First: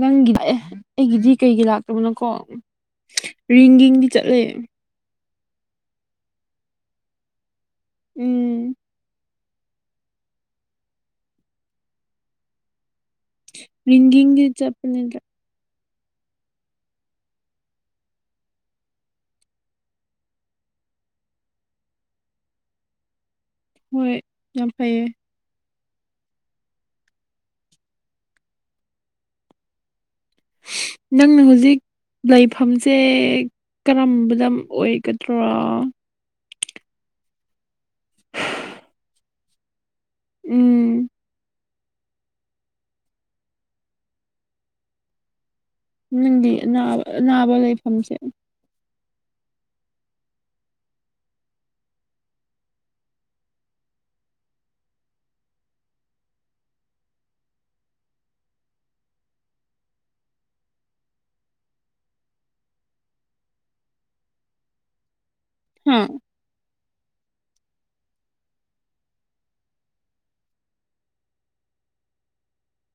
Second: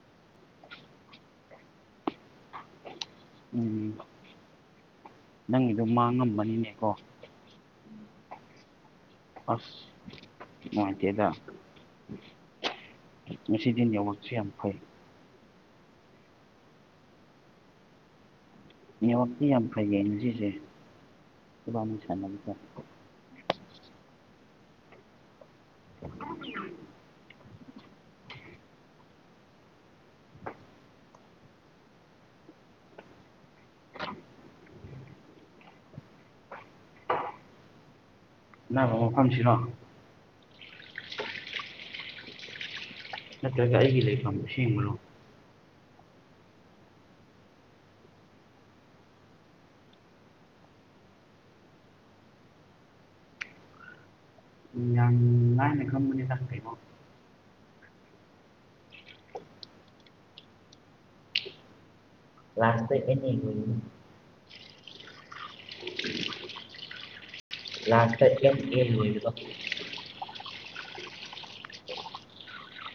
ꯅꯪꯒꯤ ꯂꯥꯛꯑꯦ ꯑꯩꯒꯤꯗꯤ ꯀꯩꯒꯤ ꯂꯥꯛꯇꯕꯅꯣꯀꯣ ꯎꯝ ꯔꯤꯡꯒꯤꯡꯗꯤ ꯆꯠꯂꯦ ꯅꯪꯒꯤꯗꯣ ꯃꯥꯡꯉꯝꯃꯅꯤꯅꯦꯀꯣ ꯎꯝ ꯑꯁ ꯅꯨꯡꯉꯥꯏꯇꯦꯗ ꯉꯁꯤꯗꯤ ꯅꯦꯠꯋꯥꯛꯁꯤ ꯔꯤꯡꯒꯤꯡꯗꯤ ꯌꯥꯝ ꯐꯩ ꯆꯠꯄꯅꯤꯗ ꯅꯦꯠꯋꯥꯛꯇꯤ ꯌꯥꯝ ꯐꯩꯌꯦ ꯉꯁꯤꯁꯦ ꯏꯕꯥꯅꯤ ꯁꯥꯟꯅꯕꯗ ꯍꯣꯏ ꯌꯥꯝ ꯐꯩꯌꯦ [unintelligible] [unintelligible] ꯅꯪꯅ ꯍꯧꯖꯤꯛ ꯂꯩꯐꯝꯁꯦ ꯀꯔꯝꯕꯗ ꯑꯣꯏꯒꯗ꯭ꯔꯣ ꯅꯪ ꯑꯃꯨꯛ ꯐꯝꯁꯤꯔꯣ ꯎꯝ ꯅꯠꯇ꯭ꯔꯒ ꯑꯩꯒꯤ ꯂꯩꯐꯝ ꯑꯁꯦꯡꯕꯔꯣ ꯅꯪꯒꯤ ꯑꯅꯥꯕ ꯑꯅꯥꯕ ꯂꯩꯐꯝꯁꯦ ꯌꯥꯝ ꯂꯥꯏꯅ ꯈꯪꯕꯅ‌ꯦꯗ ꯀ‌ꯩꯅ‌ꯣ ꯀ꯭ꯂꯥꯁꯇ ꯑꯦꯟ ꯌꯦꯡꯏ ꯍꯝ ꯂꯥꯁꯇ ꯑꯦꯝ ꯑ‌ꯦꯝ ꯑꯦ ꯂꯣꯏꯕꯗꯣ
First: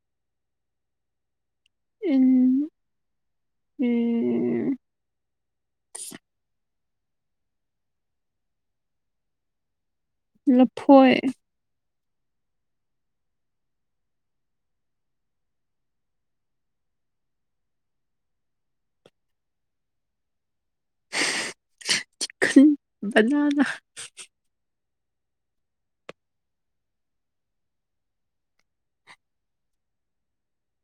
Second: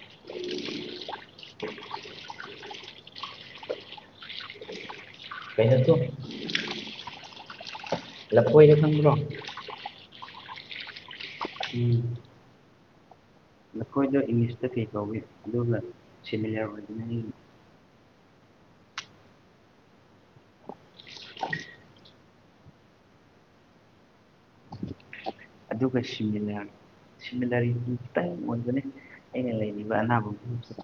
[unintelligible] ꯑ‌ꯦꯟ ꯑ‌ꯦ ꯀꯩꯅꯣꯇꯣ ꯂꯐꯣꯏꯗꯣ ꯈꯪꯕ꯭ꯔꯣ ꯂ ꯐꯣꯏ ꯎꯝ ꯅꯈꯣꯏꯗꯣ ꯏꯪꯂꯤꯁꯇ ꯀꯩ ꯀꯧꯏ ꯑꯗꯨꯒ ꯁꯤꯃꯤꯂꯔ ꯑꯣꯏꯗ‌ꯣꯏꯅꯤ ꯈ ꯕꯅꯥꯅ ꯑꯗꯨꯒ ꯁꯤꯃꯤꯅ ꯁꯤꯃꯤꯟꯅꯔꯤ ꯈꯤꯇꯪ ꯑꯣꯏꯕꯅꯦ ꯑꯩꯅ ꯂꯩꯔꯤꯕ ꯑꯅꯥꯕꯒ꯭ꯔꯨꯁꯤꯗ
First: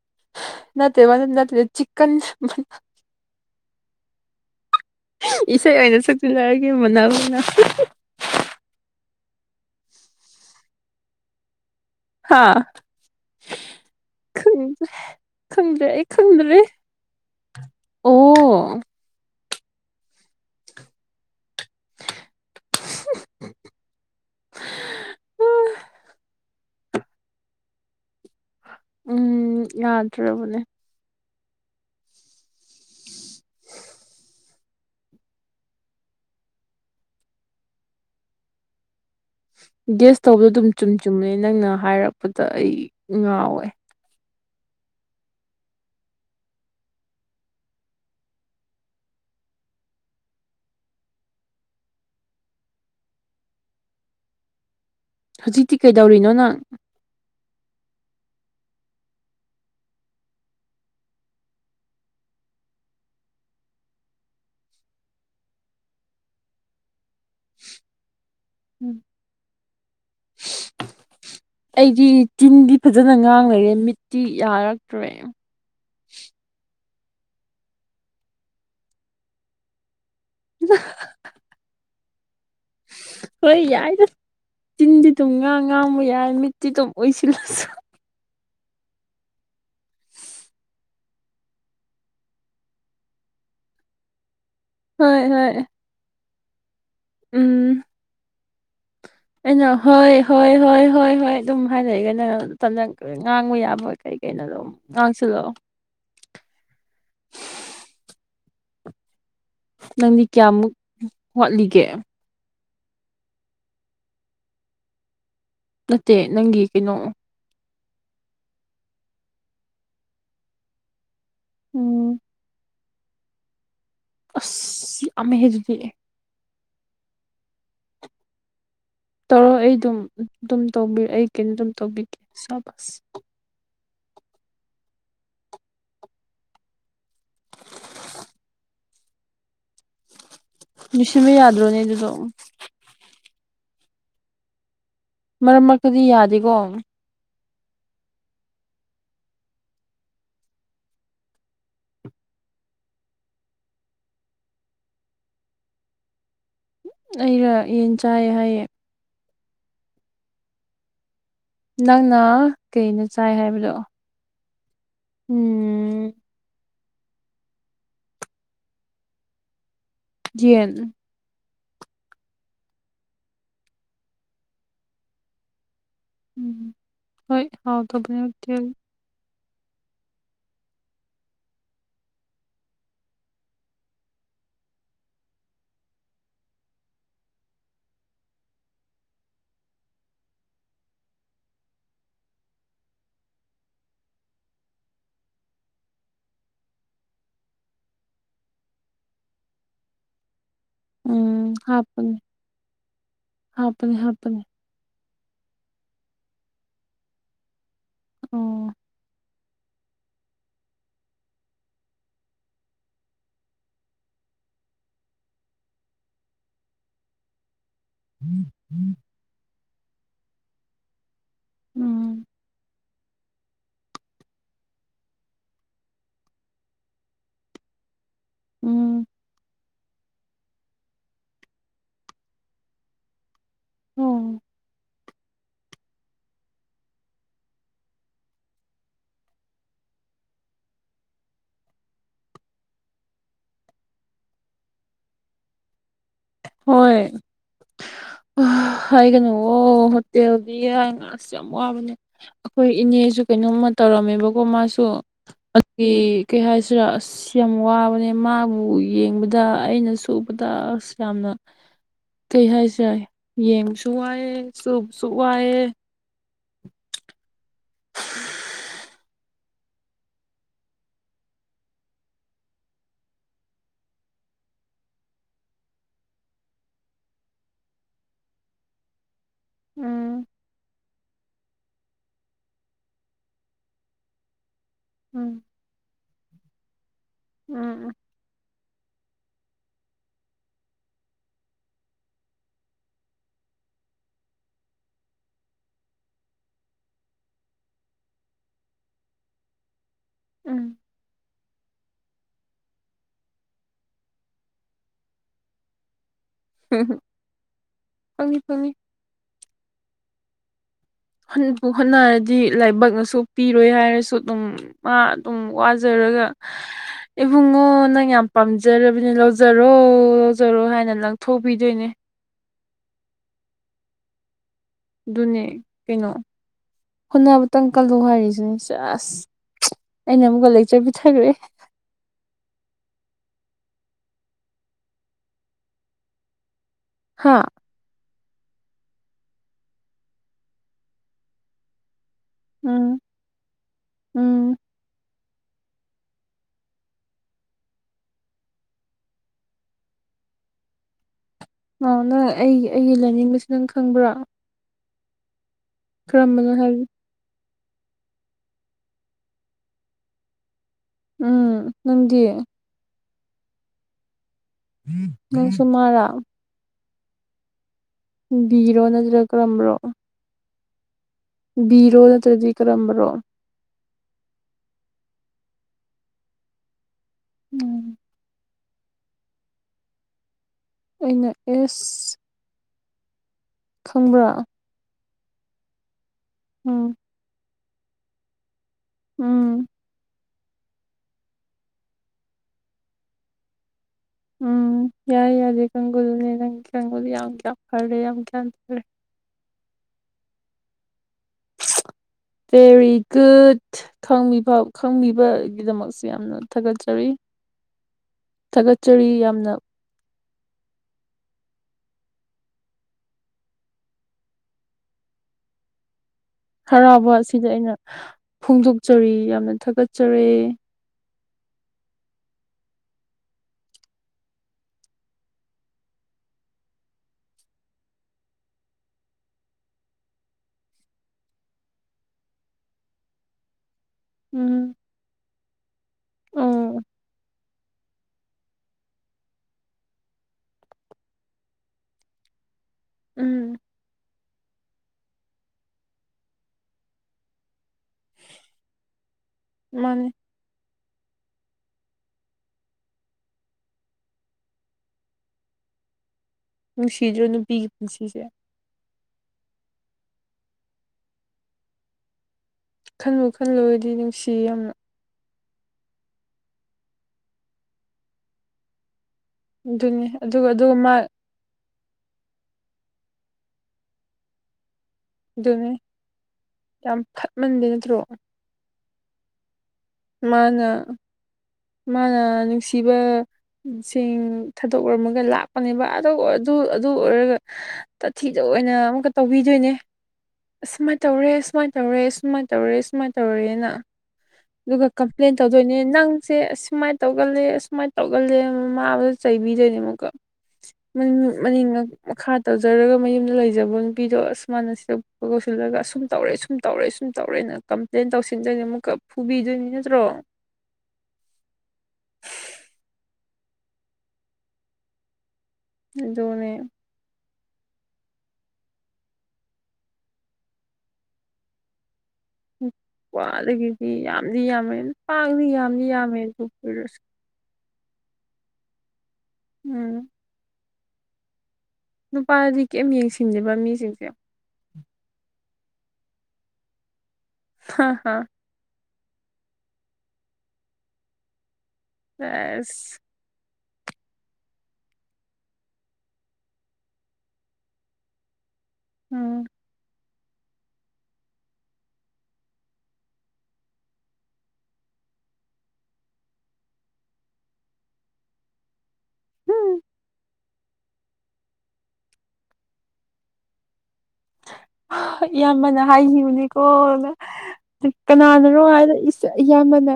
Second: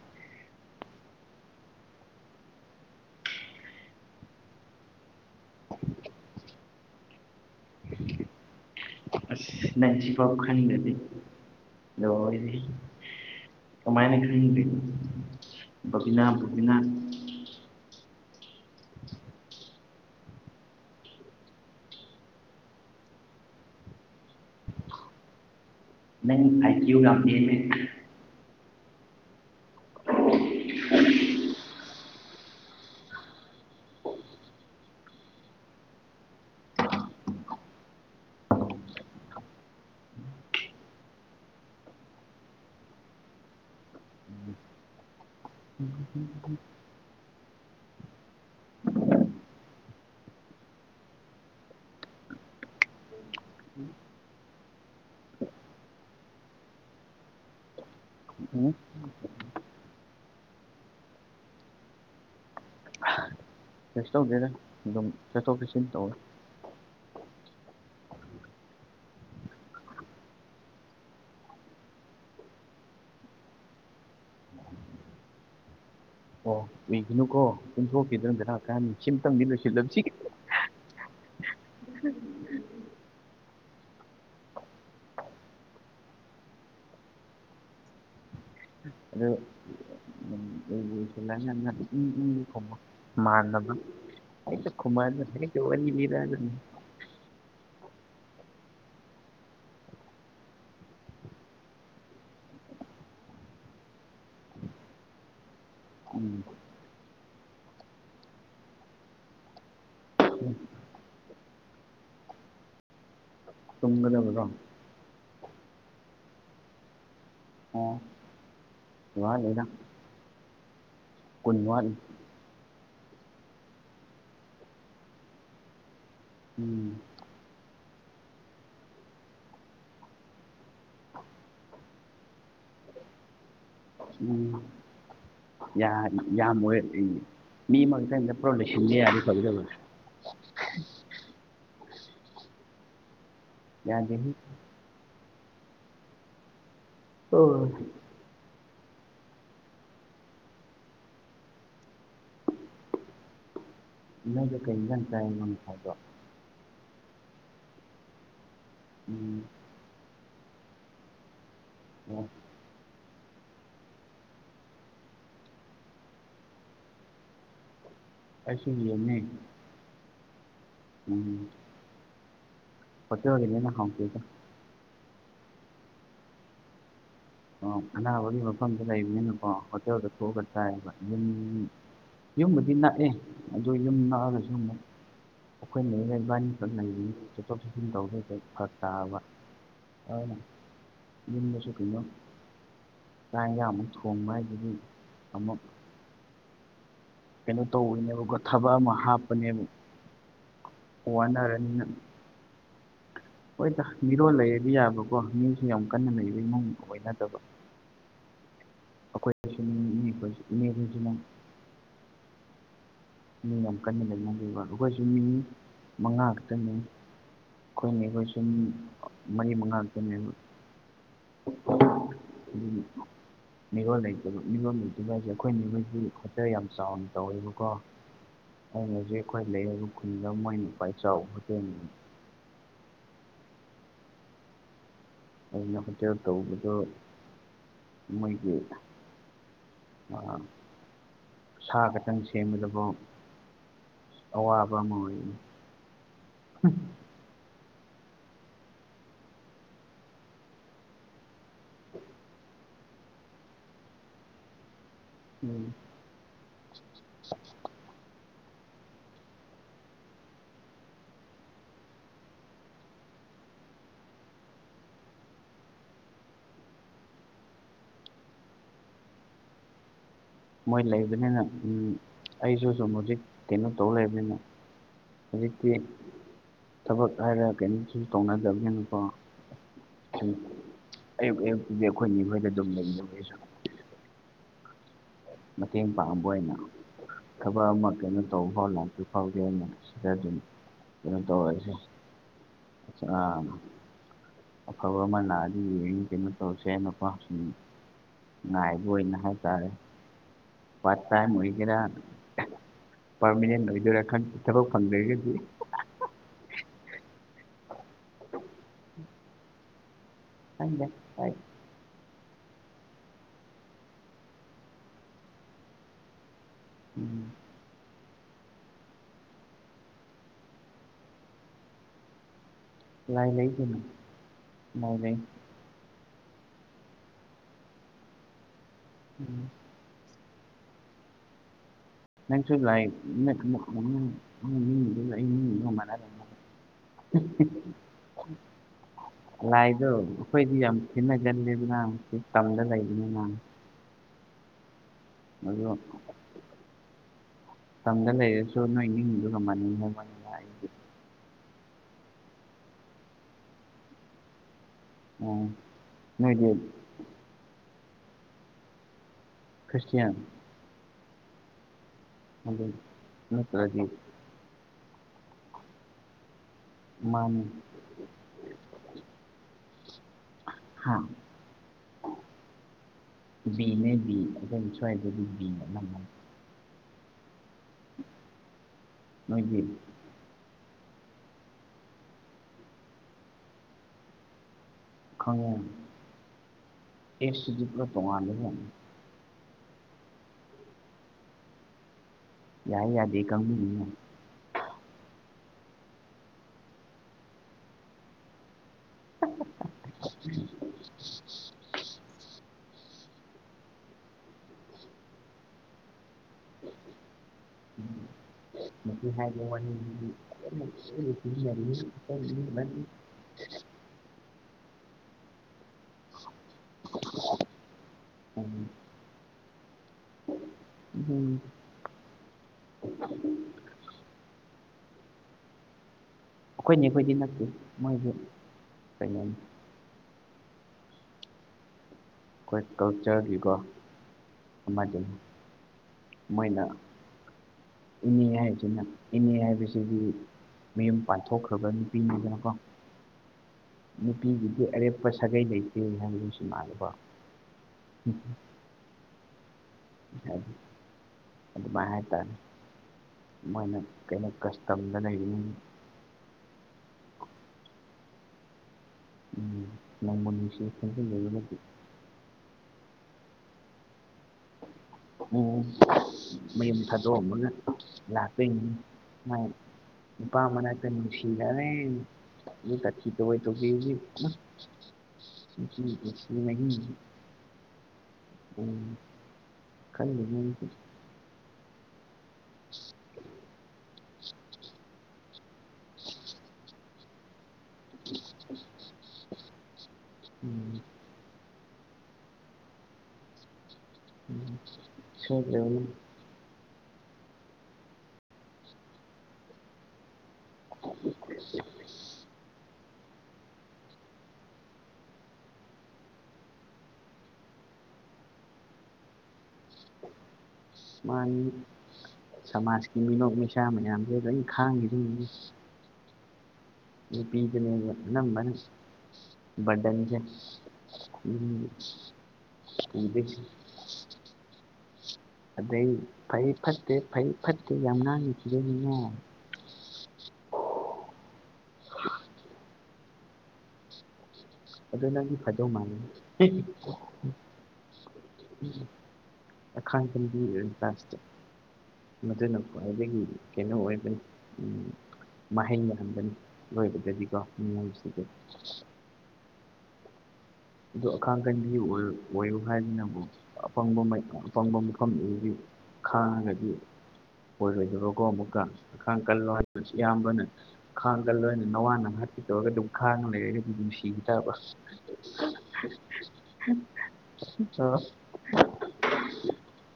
ꯅꯠꯇꯦ ꯋꯥꯏꯔꯟ ꯅꯠꯇꯦ ꯆꯤꯛꯀꯟ ꯏꯁꯩ ꯑꯣꯏꯅ ꯁꯛꯆꯜꯂꯑꯒꯦ ꯃ‌ꯣꯅ ꯒꯨꯝꯅ ꯑꯁ ꯅꯪ ꯁꯤ ꯐꯧ ꯈꯪꯗ꯭ꯔꯗꯤ ꯍꯥ ꯂꯣꯏꯔꯦꯍꯦ ꯀꯃꯥꯏꯅ ꯈꯪ ꯈꯪꯗꯔꯤꯅꯣ ꯈꯪꯗ꯭ꯔꯦ ꯑꯩ ꯕꯕꯤꯅꯥ ꯈꯪꯗ꯭ꯔꯦ ꯕꯕꯤꯅꯥ ꯑꯣ ꯑ ꯅꯪ ꯑꯥꯏ ꯀꯌꯨ ꯌꯥꯝ ꯅꯦꯝꯃꯦ ꯎꯝ ꯌꯥꯗ꯭ꯔꯥꯕꯅꯦ ꯒ꯭ꯌꯥꯁ ꯇꯧꯕꯗꯣ ꯑꯗꯨꯝ ꯆꯨꯝ ꯆꯨꯝꯃꯦ ꯅꯪꯅ ꯍꯥꯏꯔꯛꯄꯗ ꯑꯩ ꯉꯥꯎꯋꯦ [inaudible] ꯍꯧꯖꯤꯛꯇꯤ ꯀꯩꯗꯧꯔꯤꯅꯣ ꯅꯪ ꯎꯝ ꯀꯩꯁꯨ ꯇꯧꯗꯦꯗ ꯑꯗꯨꯝ ꯆꯠꯊꯣꯛ ꯆꯠꯁꯤꯟ ꯇꯧꯋꯦ [unintelligible] ꯑꯩꯗꯤ ꯆꯤꯟꯗꯤ ꯐꯖꯅ ꯉꯥꯡꯅꯔꯦ ꯃꯤꯠꯇꯤ ꯌꯥꯔꯛꯇ꯭ꯔꯦ ꯑꯣ ꯎꯏꯒꯅꯨꯀꯣ ꯇꯨꯝꯊꯣꯛꯈꯤꯗꯅ ꯕꯦꯔꯥ ꯀꯥꯅꯤ ꯁꯤꯝꯇꯪꯗꯤ ꯂꯣꯏꯁꯜꯂꯝꯁꯤ [unintelligible] [unintelligible] ꯍꯣꯏ ꯌꯥꯏꯗ ꯆꯤꯟꯗꯤ ꯑꯗꯨꯝ ꯉꯥꯡ ꯉꯥꯡꯕꯨ ꯌꯥꯏ ꯃꯤꯠꯇꯤ ꯑꯗꯨꯝ ꯎꯏꯁꯤꯜꯂꯁꯨ [unintelligible] ꯅꯪ ꯑꯩꯕꯨ [unintelligible] ꯍꯣꯏ ꯍꯣꯏ [unintelligible] ꯎꯝ ꯑꯩꯅ ꯍꯣꯏ ꯍꯣꯏ ꯍꯣꯏ ꯍꯣꯏ ꯍꯣꯏ ꯑꯗꯨꯝ ꯍꯥꯏꯔꯛꯏꯒꯅ ꯉꯥꯡꯕ ꯌꯥꯕ ꯀꯩ ꯀꯩꯅꯣꯗꯣ ꯉꯥꯡꯁꯜꯂꯛꯑꯣ ꯎꯝ ꯅꯪꯗꯤ ꯀꯌꯥꯃꯨꯛ ꯍꯣꯠꯂꯤꯒꯦ ꯇꯨꯝꯒꯗꯕꯗꯣ ꯅꯠꯇꯦ ꯅꯪꯒꯤ ꯀꯩꯅꯣ ꯑꯣ ꯋꯥꯠꯂꯤꯗ ꯀꯨꯟ ꯋꯥꯠꯂꯤ ꯎꯝ ꯑꯁ ꯌꯥꯝꯃꯤꯍꯦ ꯑꯗꯨꯗꯤ ꯎꯝ ꯇꯧꯔꯣ ꯑꯩ ꯗꯨꯝ ꯗꯨꯝ ꯇꯧꯕꯤ ꯑꯩ ꯀꯩꯅꯣ ꯗꯨꯝ ꯇꯧꯕꯤꯒꯦ ꯁꯕꯥꯁ ꯎꯝ ꯌꯥ ꯌꯥꯝꯃꯣꯏꯌꯦ ꯃꯤꯃꯛꯇꯝ ꯄ꯭ꯔꯣꯗꯁꯟꯕ ꯌꯥꯗꯤ ꯐꯒꯗꯕ ꯂꯨꯁꯤꯟꯕ ꯌꯥꯗ꯭ꯔꯣꯅꯦ ꯑꯗꯨꯁꯨ ꯌꯥꯗꯦꯍꯦ ꯃꯔꯛ ꯃꯔꯛꯇꯗꯤ ꯌꯥꯗꯦꯀꯣ ꯑꯣ ꯅꯪꯗꯣ ꯀꯩ ꯍꯦꯟꯖꯥꯡ ꯆꯥꯏꯕ ꯉꯁꯥꯏꯗꯣ ꯑꯩꯔ ꯌꯦꯟ ꯆꯥꯏꯌꯦ ꯍꯥꯏꯌꯦ ꯎꯝ [inaudible] ꯅꯪꯅ ꯑꯣ ꯀꯩꯅꯣ ꯆꯥꯏ ꯍꯥꯏꯕꯗꯣ ꯎꯝ ꯑꯩꯁꯨ ꯌꯦꯟꯅꯦ ꯌꯦꯟ ꯎꯝ ꯍꯣꯇꯦꯜꯒꯤꯅꯤꯅ ꯍꯥꯎꯇꯦꯗ ꯎꯝ ꯍꯣꯏ ꯑꯣ ꯍꯥꯎꯇꯕꯅꯤ ꯑꯅꯥꯕꯒꯤ ꯑꯗꯨꯗꯤ ꯃꯐꯝꯗ ꯂꯩꯕꯅꯤꯅꯀꯣ ꯍꯣꯇꯦꯜꯗ ꯊꯣꯛꯑꯒ ꯆꯥꯏꯌꯦꯕ ꯌꯨꯝ ꯌꯨꯝꯕꯨꯗꯤ ꯅꯛꯑꯦ ꯑꯗꯣ ꯌꯨꯝ ꯅꯛꯑꯒꯁꯨ ꯑꯃꯨꯛ ꯑꯩꯈꯣꯏꯅꯦ ꯏꯕꯥꯅꯤꯈꯛꯇꯪ ꯂꯩꯕꯅꯤꯅ ꯆꯠꯊꯣꯛ ꯆꯠꯁꯤꯟ ꯇꯧꯕꯗ ꯈꯔ ꯐꯔꯛ ꯇꯥꯕ ꯑꯗꯨꯅꯤ ꯌꯨꯝꯗꯁꯨ ꯀꯩꯅꯣ ꯆꯥꯛ ꯍꯦꯟꯖꯥꯡ ꯑꯃꯨꯛ ꯊꯣꯡꯕ ꯍꯥꯏꯗꯨꯗꯤ ꯑꯃꯨꯛ ꯀꯩꯅꯣ ꯇꯧꯕꯅꯦꯕꯀꯣ ꯊꯕꯛ ꯑꯃ ꯍꯥꯞꯄꯅꯦꯕ ꯎꯝ ꯋꯥꯅꯔꯅꯤꯅ ꯍꯥꯞꯄꯅꯦ ꯍꯣꯏꯗ ꯍꯥꯞꯄꯅꯦ ꯃꯤꯔꯣꯜ ꯍꯥꯞꯄꯅꯦ ꯂꯩꯌꯦ ꯍꯥꯏꯕ ꯌꯥꯕꯀꯣ ꯃꯤꯁꯨ ꯌꯥꯝ ꯀꯟꯅ ꯂꯩꯕ ꯏꯃꯨꯡ ꯑꯣꯏꯕ ꯅꯠꯇꯕ ꯑꯣ ꯑꯩꯈꯣꯏꯗꯁꯨ ꯑꯩꯈꯣꯏ ꯏꯁꯤꯡꯁꯤ ꯃꯤ ꯌꯥꯝ ꯀꯟꯅ ꯂꯩꯅꯕꯤꯕ ꯑꯩꯈꯣꯏꯁꯨ ꯃꯤ ꯃꯉꯥ ꯈꯛꯇꯅꯦ ꯑꯩꯈꯣꯏꯅꯦꯍꯣꯏꯁꯨ ꯃꯤ ꯎꯝ ꯃꯔꯤ ꯃꯉꯥ ꯈꯛꯇꯅꯦꯕ ꯎꯝ ꯑꯗꯨꯒꯤ ꯃꯤꯔꯣꯜ ꯂꯩꯇꯕ ꯃꯤꯔꯣꯜ ꯂꯩꯇꯕ ꯍꯥꯏꯁꯦ ꯑꯩꯈꯣꯏ ꯅꯦꯍꯣꯏꯒꯤ ꯍꯣꯇꯦꯜ ꯌꯥꯝ ꯆꯥꯎꯅ ꯇꯧꯋꯦꯕꯀꯣ ꯑꯩꯅ ꯎꯝ ꯍꯧꯖꯤꯛ ꯑꯩꯈꯣꯏ ꯂꯩꯕ ꯈꯨꯟꯗ ꯃꯣꯏꯅ ꯈ꯭ꯋꯥꯏ ꯆꯥꯎꯕ ꯍꯣꯇꯦꯜꯅꯤ ꯑꯣ ꯑꯗꯨꯅ ꯍꯣꯇꯦꯜ ꯇꯧꯕꯗ ꯃꯣꯏꯒꯤ ꯁꯥ ꯈꯛꯇꯪ ꯁꯦꯝꯕꯗꯕꯧ ꯑꯋꯥꯕ ꯑꯃ ꯑꯣꯏꯌꯦ ꯍꯣꯏ ꯍꯥꯏꯒꯅꯨ ꯑꯣ ꯍꯣꯇꯦꯜꯗꯤ ꯋꯥꯁꯨ ꯌꯥꯝ ꯋꯥꯕꯅꯦ ꯑꯩꯈꯣꯏ ꯏꯅꯦꯁꯨ ꯀꯩꯅꯣꯝꯃ ꯇꯧꯔꯝꯃꯦꯕꯀꯣ ꯃꯥꯁꯨ ꯎꯝ ꯑꯗꯨꯒꯤ ꯀꯩ ꯍꯥꯏꯁꯤꯔ ꯑꯁ ꯌꯥꯝ ꯋꯥꯕꯅꯦ ꯃꯥꯕꯨ ꯌꯦꯡꯕꯗ ꯑꯩꯅꯁꯨ ꯎꯕꯗ ꯑꯁ ꯌꯥꯝꯅ ꯀꯩ ꯍꯥꯏꯁꯤꯔꯥ ꯌꯦꯡꯕꯁꯨ ꯋꯥꯏꯑꯦ ꯎꯕꯁꯨ ꯋꯥꯏꯑꯦ ꯃꯣꯏꯁꯨ ꯂꯩꯕꯅꯤꯅ ꯑꯩꯁꯨ ꯁꯨꯝ ꯍꯧꯖꯤꯛ ꯀꯩꯅꯣ ꯇꯧ ꯂꯩꯕꯅꯤꯅ ꯍꯧꯖꯤꯛꯇꯤ ꯊꯕꯛ ꯍꯥꯏꯔ ꯀꯩꯅꯣꯁꯨ ꯇꯧꯅꯗꯕꯅꯤꯅꯀꯣ ꯎꯝ ꯑꯌꯨꯛ ꯑꯌꯨꯛꯇꯗꯤ ꯑꯩꯈꯣꯏꯅꯤꯍꯣꯏꯗ ꯑꯗꯨꯝ ꯂꯩꯕ ꯎꯝ ꯃꯇꯦꯡ ꯄꯥꯡꯕ ꯑꯣꯏꯅ ꯊꯕꯛ ꯑꯃ ꯎꯝ ꯀꯩꯅꯣ ꯇꯧꯕ ꯐꯥꯎ ꯂꯥꯛꯄꯤ ꯐꯥꯎꯒꯦꯅ ꯁꯤꯗ ꯑꯗꯨꯝ ꯀꯩꯅꯣ ꯇꯧꯔꯛꯏꯁꯦ ꯑ ꯑꯐꯕ ꯑꯃ ꯂꯥꯛꯑꯗꯤ ꯌꯦꯡꯅꯤ ꯀꯩꯅꯣ ꯇꯧꯔꯁꯦ ꯅꯄꯥ ꯍꯥꯞꯆꯤꯟꯅꯤꯡꯤ ꯉꯥꯏꯕ ꯑꯣꯏꯅ ꯍꯥꯏꯇꯥꯔꯦ ꯎꯝ ꯄꯥꯔꯠ ꯇꯥꯏꯝ ꯑꯣꯏꯒꯦꯔ ꯄꯥꯔꯃꯤꯅꯦꯟ ꯑꯣꯏꯗꯣꯏꯔꯥ ꯈꯪꯗꯦ ꯊꯕꯛ ꯐꯪꯗ꯭ꯔꯒꯗꯤ ꯎꯝꯝ ꯄꯪꯉꯤ ꯄꯪꯉꯤ ꯈꯪꯗꯦ ꯍꯣꯠꯅꯔꯗꯤ ꯂꯥꯏꯕꯛꯅꯁꯨ ꯄꯤꯔꯣꯏ ꯍꯥꯏꯔꯁꯨ ꯑꯗꯨꯝ ꯃꯥ ꯑꯗꯨꯝ ꯋꯥꯖꯔꯒ ꯏꯕꯨꯡꯉꯣ ꯅꯪ ꯌꯥꯝ ꯄꯥꯝꯖꯔꯕꯅꯦ ꯂꯧꯖꯔꯣ ꯂꯧꯖꯔꯣ ꯍꯥꯏꯅ ꯂꯪꯊꯣꯛꯄꯤꯗꯣꯏꯅꯦ ꯂꯩ ꯂꯩ ꯀ ꯑꯗꯨꯅꯦ ꯀꯩꯅꯣ ꯍꯣꯅꯕꯇꯪ ꯀꯜꯂꯨ ꯍꯥꯏꯔꯤꯁꯤꯅꯦ ꯆꯁ ꯎꯝ ꯑꯩꯅ ꯑꯃꯨꯛꯀ ꯂꯩꯆ ꯄꯤꯊꯈ꯭ꯔꯦ ꯅꯪꯁꯨ ꯂꯥꯏꯛ ꯃꯤ ꯊ ꯍꯥꯥ ꯊ ꯂꯥꯏꯗꯣ ꯑꯩꯈꯣꯏꯗꯤ ꯌꯥꯝ ꯊꯤꯟꯅꯒꯂꯦꯗꯅꯛꯇ ꯇꯝꯗ ꯎꯝ ꯂꯩꯗꯅ ꯃꯥꯅꯤ ꯎꯝ ꯑ ꯃꯇꯝꯗ ꯂꯩꯔꯁꯨ ꯅꯣꯏ ꯅꯤꯡꯗꯨ ꯉꯝꯃꯅꯤꯡꯃꯅꯤ [unintelligible] ꯑꯣ ꯅꯪ ꯑꯩ ꯑꯩꯒꯤ ꯂꯥꯏꯅꯤꯡꯕꯁꯤ ꯅꯪ ꯈꯪꯕ꯭ꯔꯥ ꯎ ꯀꯔꯝꯃꯅ ꯍꯥꯏꯗꯤ ꯈ꯭ꯔꯤꯁꯇꯌꯥꯟ ꯎꯝ ꯅꯪꯗꯤ ꯑꯗꯨꯝ ꯅꯠꯇ꯭ꯔꯗꯤ ꯎꯝ ꯅꯪꯁꯨ ꯃꯔꯥ ꯃꯥꯅꯤ ꯕꯤꯔꯣ ꯅꯪꯖꯔ ꯀꯔꯝꯕ꯭ꯔꯣ ꯍꯥꯥ ꯕꯤꯔꯣ ꯅꯠꯇ꯭ꯔꯗꯤ ꯀꯔꯝꯕꯔꯣ ꯕꯤꯅꯦ ꯕꯤ ꯁ꯭ꯋꯥꯏꯗꯗꯤ ꯕꯤ ꯎꯝ ꯃꯥꯒꯤ ꯑꯩꯅ ꯑꯦꯁ ꯈꯪꯕ꯭ꯔꯥ ꯈꯉꯦ ꯎꯝ ꯑꯦꯁ ꯁꯤ ꯖꯤꯐ ꯇꯣꯡꯅꯤꯕ ꯎꯝ ꯌꯥꯏ ꯌꯥꯗꯦ ꯀꯥꯡꯒꯨ ꯅꯤꯅꯦ ꯎꯝ ꯌꯥꯏ ꯌꯥꯗꯦ ꯀꯥꯡꯒꯨꯜꯅꯦ ꯅꯪ ꯀꯥꯡꯒꯨꯜ ꯌꯥꯝ ꯀ꯭ꯌꯥꯝ ꯐꯔꯦ ꯌꯥꯝ ꯀꯌꯥꯝ ꯐꯔꯦ [unintelligible] ꯕꯦꯔꯤ ꯒꯨꯗ ꯈꯪꯕꯤꯕ ꯈꯪꯕꯤꯕꯒꯤꯗꯃꯛꯁꯦ ꯌꯥꯝ ꯌꯥꯝꯅ ꯊꯥꯒꯠꯆꯔꯤ ꯎ ꯃꯁꯤ ꯊꯥꯒꯠꯆꯔꯤ ꯍꯥꯏꯕ ꯌꯥꯝꯅ ꯋꯥꯅꯤ [unintelligible] ꯍꯔꯥꯎꯕ ꯑꯁꯤꯗ ꯑꯩꯅ ꯐꯣꯡꯗꯣꯛꯆꯔꯤ ꯌꯥꯝꯅ ꯊꯥꯒꯠꯆꯔꯦ ꯎꯝ ꯑꯩꯈꯣꯏꯅꯤ ꯑꯩꯈꯣꯏꯗꯤ ꯅꯠꯇꯦ ꯃꯣꯏꯕꯨ ꯀꯩꯅꯣꯅꯤ ꯑꯩꯈꯣꯏ ꯀꯜꯆꯔꯒꯤꯀꯣ ꯎꯝ ꯃꯗꯨ ꯃꯣꯏꯅ ꯑꯣ ꯏꯅꯦ ꯍꯥꯏꯕꯁꯤꯅ ꯏꯅꯦ ꯍꯥꯏꯕꯁꯤꯗꯤ ꯃꯌꯨꯝ ꯄꯥꯟꯊꯣꯛꯈ꯭ꯔꯕ ꯅꯨꯄꯤꯅꯤꯗꯅꯀꯣ ꯎꯝ ꯅꯨꯄꯤꯒꯤꯗꯤ ꯑꯔꯦꯞꯄ ꯁꯥꯒꯩ ꯂꯩꯇꯦꯅꯤ ꯍꯥꯏꯕꯗꯨꯁꯨ ꯃꯥꯜꯂꯦꯕ ꯃꯥꯅꯦ ꯍꯥꯏ ꯑꯗꯨ ꯃꯥ ꯍꯥꯏ ꯇꯔꯦ ꯃꯣꯏꯅ ꯀꯩꯅꯣ ꯀꯁꯇꯝꯗ ꯂꯩꯔꯤꯅꯤ ꯅꯨꯡꯁꯤꯗ꯭ꯔꯣ ꯅꯨꯄꯤꯒꯤ ꯄꯨꯟꯁꯤꯁꯦ ꯎꯝ ꯅꯪꯃꯣꯟꯅꯤꯁꯦ ꯐꯖꯝꯖꯕ ꯃꯔꯗꯤ ꯈꯜꯂꯨ ꯈꯜꯂꯨꯔꯗꯤ ꯅꯨꯡꯁꯤ ꯌꯥꯝꯅ ꯎꯝ ꯃꯌꯨꯝ ꯊꯥꯗꯣꯛꯑꯝꯃꯒ ꯂꯥꯛꯇꯣꯏꯅꯤ ꯑꯗꯨꯅꯤ ꯅꯨꯄꯥ ꯑꯗꯨꯒ ꯑꯗꯨꯒ ꯃꯅꯥꯇ ꯃꯥ ꯌꯥꯔꯦ ꯑꯃꯨꯛ ꯇꯊꯤ ꯇꯑꯣꯏ ꯇꯧꯕꯤꯔꯗꯤ ꯎꯝ ꯅꯨꯄꯤ ꯄꯨꯟꯁꯤ ꯃꯍꯤꯡ ꯃꯟꯕꯩ ꯅꯠꯇ꯭ꯔꯣ ꯎꯝ ꯈꯜꯂꯤꯅꯦ ꯑꯩꯁꯨ ꯃꯥꯅ ꯃꯥꯅ ꯅꯨꯡꯁꯤꯕ ꯁꯤꯡ ꯊꯥꯗꯣꯛꯔꯝꯃꯒ ꯂꯥꯛ ꯄꯪꯅꯤꯡꯕ ꯑꯗꯨ ꯑꯗꯨ ꯑꯗꯨ ꯑꯣꯏꯔꯒ ꯇꯥꯊꯤꯗ ꯑꯣꯏꯅ ꯑꯃꯨꯛꯀ ꯇꯧꯕꯤꯗꯣꯏꯅꯦ ꯎꯝ ꯑꯁꯃꯠ ꯇꯧꯔꯦ ꯁꯨꯃꯥꯏꯅ ꯇꯧꯔꯦ ꯁꯨꯃꯥꯏꯅ ꯇꯧꯔꯦ ꯁꯨꯃꯥꯏꯅ ꯇꯧꯔꯦꯅ ꯎꯝ ꯑꯗꯨꯒ ꯀꯝꯄ꯭ꯂꯦꯟ ꯇꯧꯗꯣꯏꯅꯦ ꯁꯣꯏꯗ꯭ꯔꯕꯅꯤ ꯅꯪ ꯁꯦ ꯑꯁꯨꯃꯥꯏꯅ ꯇꯧꯒꯜꯂꯦ ꯑꯁꯨꯃꯥꯏ ꯇꯧꯒꯜꯂꯦ ꯃꯃꯥꯗ ꯆꯩꯕꯤꯗꯣꯏꯅꯦ ꯑꯃꯨꯛꯀ ꯃꯅꯤꯡ ꯃꯈꯥ ꯇꯧꯖꯔꯒ ꯃꯌꯨꯝꯗ ꯂꯩꯖꯕ ꯅꯨꯄꯤꯗꯣ ꯑꯁꯨꯃꯥꯏꯅ ꯁꯤꯗꯣꯛꯄ ꯀꯧꯠꯁꯤꯜꯂꯒ ꯑ ꯁꯨꯝ ꯇꯧꯔꯦ ꯁꯨꯝ ꯇꯧꯔꯦ ꯁꯨꯝ ꯇꯧꯔꯦꯅ ꯀ ꯑꯗꯩ ꯇꯧꯁꯤꯟꯗꯣꯏꯅꯣ ꯑꯃꯨꯛꯀ ꯐꯨꯕꯤꯗꯣꯏꯅꯤ ꯅꯠꯇ꯭ꯔꯣ ꯃꯥꯅꯤ ꯁꯃꯥꯖꯀꯤ ꯃꯤꯅꯣꯛ ꯃꯩꯁꯥ ꯃꯌꯥꯝꯁꯦ ꯂꯣꯏꯅ ꯈꯥꯡꯈꯤꯗꯣꯏꯅꯤ ꯑꯗꯨꯅꯦ ꯅꯨꯄꯤꯗꯅꯦꯕ ꯑꯅꯝꯕꯥꯅ ꯕꯔꯗꯟꯁꯦ ꯎꯝ ꯋꯥꯗꯒꯤꯗꯤ ꯌꯥꯝꯗꯤ ꯌꯥꯝꯃꯦ ꯄꯥꯡꯗꯤ ꯌꯥꯝꯗꯤ ꯑꯗꯩ ꯌꯥꯝꯃꯦ ꯑꯗꯨ ꯐꯩ ꯐꯠꯇꯦ ꯑꯣꯏꯔꯁꯨ ꯐꯩ ꯐꯠꯇꯦ ꯌꯥꯝ ꯉꯡꯉꯤ ꯅꯣ ꯎꯝ ꯅꯨꯄꯥꯗꯤ ꯀꯦꯝ ꯌꯦꯡꯁꯤꯟꯗꯦꯕ ꯃꯤꯁꯤꯡꯁꯦ ꯑꯗꯣ ꯅꯪꯗꯤ ꯐꯗꯧ ꯃꯥꯥꯟꯂꯦ ꯍꯥ ꯍꯥ ꯑꯈꯥꯡꯀꯟꯕꯤ ꯑꯣꯏꯔꯅꯤ ꯂꯁꯇꯥ ꯃꯗꯨꯅ ꯑꯁ ꯈ꯭ꯋꯥꯏꯗꯒꯤ ꯀꯩꯅꯣ ꯑꯣꯏꯕꯅꯤ ꯎꯝ ꯃꯍꯩꯕꯍꯟꯕꯅꯤ ꯂꯣꯏꯕꯗꯗꯤꯀꯣ ꯅꯨꯡꯉꯥꯏꯁꯤꯗꯤ ꯎꯝ ꯑꯗꯨ ꯑꯈꯥꯡꯀꯟꯕꯤ ꯑꯣꯏ ꯑꯣꯏꯌꯨ ꯍꯥꯏꯗꯅꯕꯨ ꯑꯄꯪꯕ ꯃꯩ ꯑꯄꯪꯕ ꯃꯐꯝ ꯈꯥꯡꯉꯒꯗꯤ ꯑꯣꯏꯔꯣꯏꯗꯕꯀꯣ ꯑꯃꯨꯛꯀꯥ ꯑꯥꯈꯥꯡ ꯀꯜꯂꯣ ꯍꯥꯏ ꯁꯨ ꯏꯌꯥꯝꯕꯅ ꯈꯥꯡꯀꯜꯂꯣ ꯍꯥꯏꯅ ꯅꯋꯥꯅ ꯍꯠꯀꯦ ꯇꯧꯔꯒ ꯑꯗꯨꯝ ꯈꯥꯡꯉꯥ ꯂꯩꯔꯒꯗꯤ ꯗꯨꯝ ꯁꯤꯈꯤꯇꯥꯕ ꯏꯌꯥꯝꯕꯅ ꯍꯥꯏꯈꯤꯕꯅꯦꯀꯣꯅ ꯀꯅꯥꯅꯥꯔꯣ ꯍꯥꯏꯔ ꯏꯁ ꯏꯌꯥꯝꯕꯅ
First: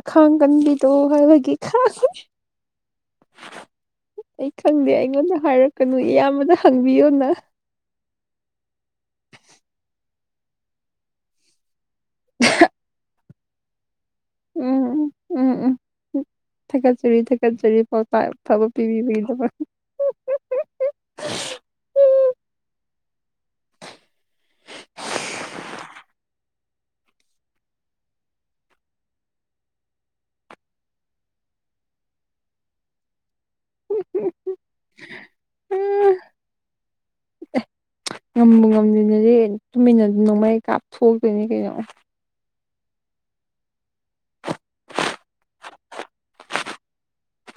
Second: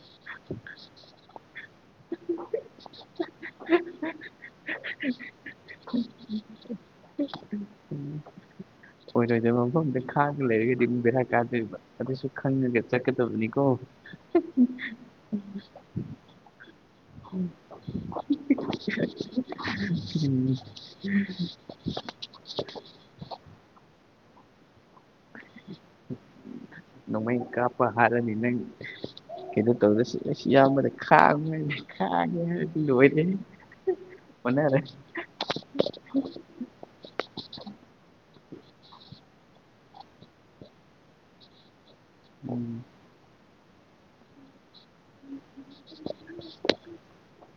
ꯑꯈꯥꯡꯀꯟꯕꯤꯗꯣ ꯍꯥꯏꯕꯒꯤ ꯈꯥꯡꯕꯅꯤ ꯑꯩ ꯈꯪꯗꯦ ꯑꯩꯉꯣꯟꯗ ꯍꯥꯏꯔꯛꯀꯅꯨ ꯏꯌꯥꯝꯕꯗ ꯍꯪꯕꯤꯌꯣꯅ ꯎꯝ ꯑꯣꯏꯔꯣꯏꯗꯣꯏꯕ ꯃꯐꯝꯗ ꯈꯥꯡꯂꯒ ꯂꯩꯔꯒꯗꯤ ꯑꯃꯨꯛ ꯕꯦꯔꯥ ꯀꯥꯗꯣꯏꯕ ꯑꯗꯨꯁꯨ ꯈꯪꯉꯥꯒ ꯆꯠꯀꯗꯕꯅꯤꯀꯣ [unintelligible] ꯎꯝ [unintelligible] ꯊꯥꯒꯠꯆꯔꯤ ꯊꯥꯒꯠꯆꯔꯤ ꯄꯥꯎꯇꯛ ꯑꯐꯥꯕ ꯄꯤꯕꯤꯕꯒꯤꯗꯃꯛ [unintelligible] ꯅꯣꯡꯃꯩ ꯀꯥꯞꯄ ꯍꯥꯔꯅꯤ ꯅꯪ ꯀꯩꯅꯣ ꯇꯧꯔꯒꯁꯨ ꯑꯁ ꯏꯌꯥꯝꯕꯅ ꯈꯥꯡꯉꯨ ꯍꯥꯏꯅ ꯈꯥꯡꯉꯦ ꯍꯥꯏꯔꯗꯤ ꯂꯣꯏꯔꯦꯍꯦ ꯑꯣꯟꯅꯔꯦ [unintelligible] ꯉꯝꯕꯨ ꯉꯝ [unintelligible] ꯅꯗꯦ ꯇꯨꯃꯤꯟꯅ ꯅꯣꯡꯃꯩ ꯀꯥꯞꯊꯣꯛꯇꯣꯏꯅꯦ ꯀꯩꯅꯣ [unintelligible] [unintelligible]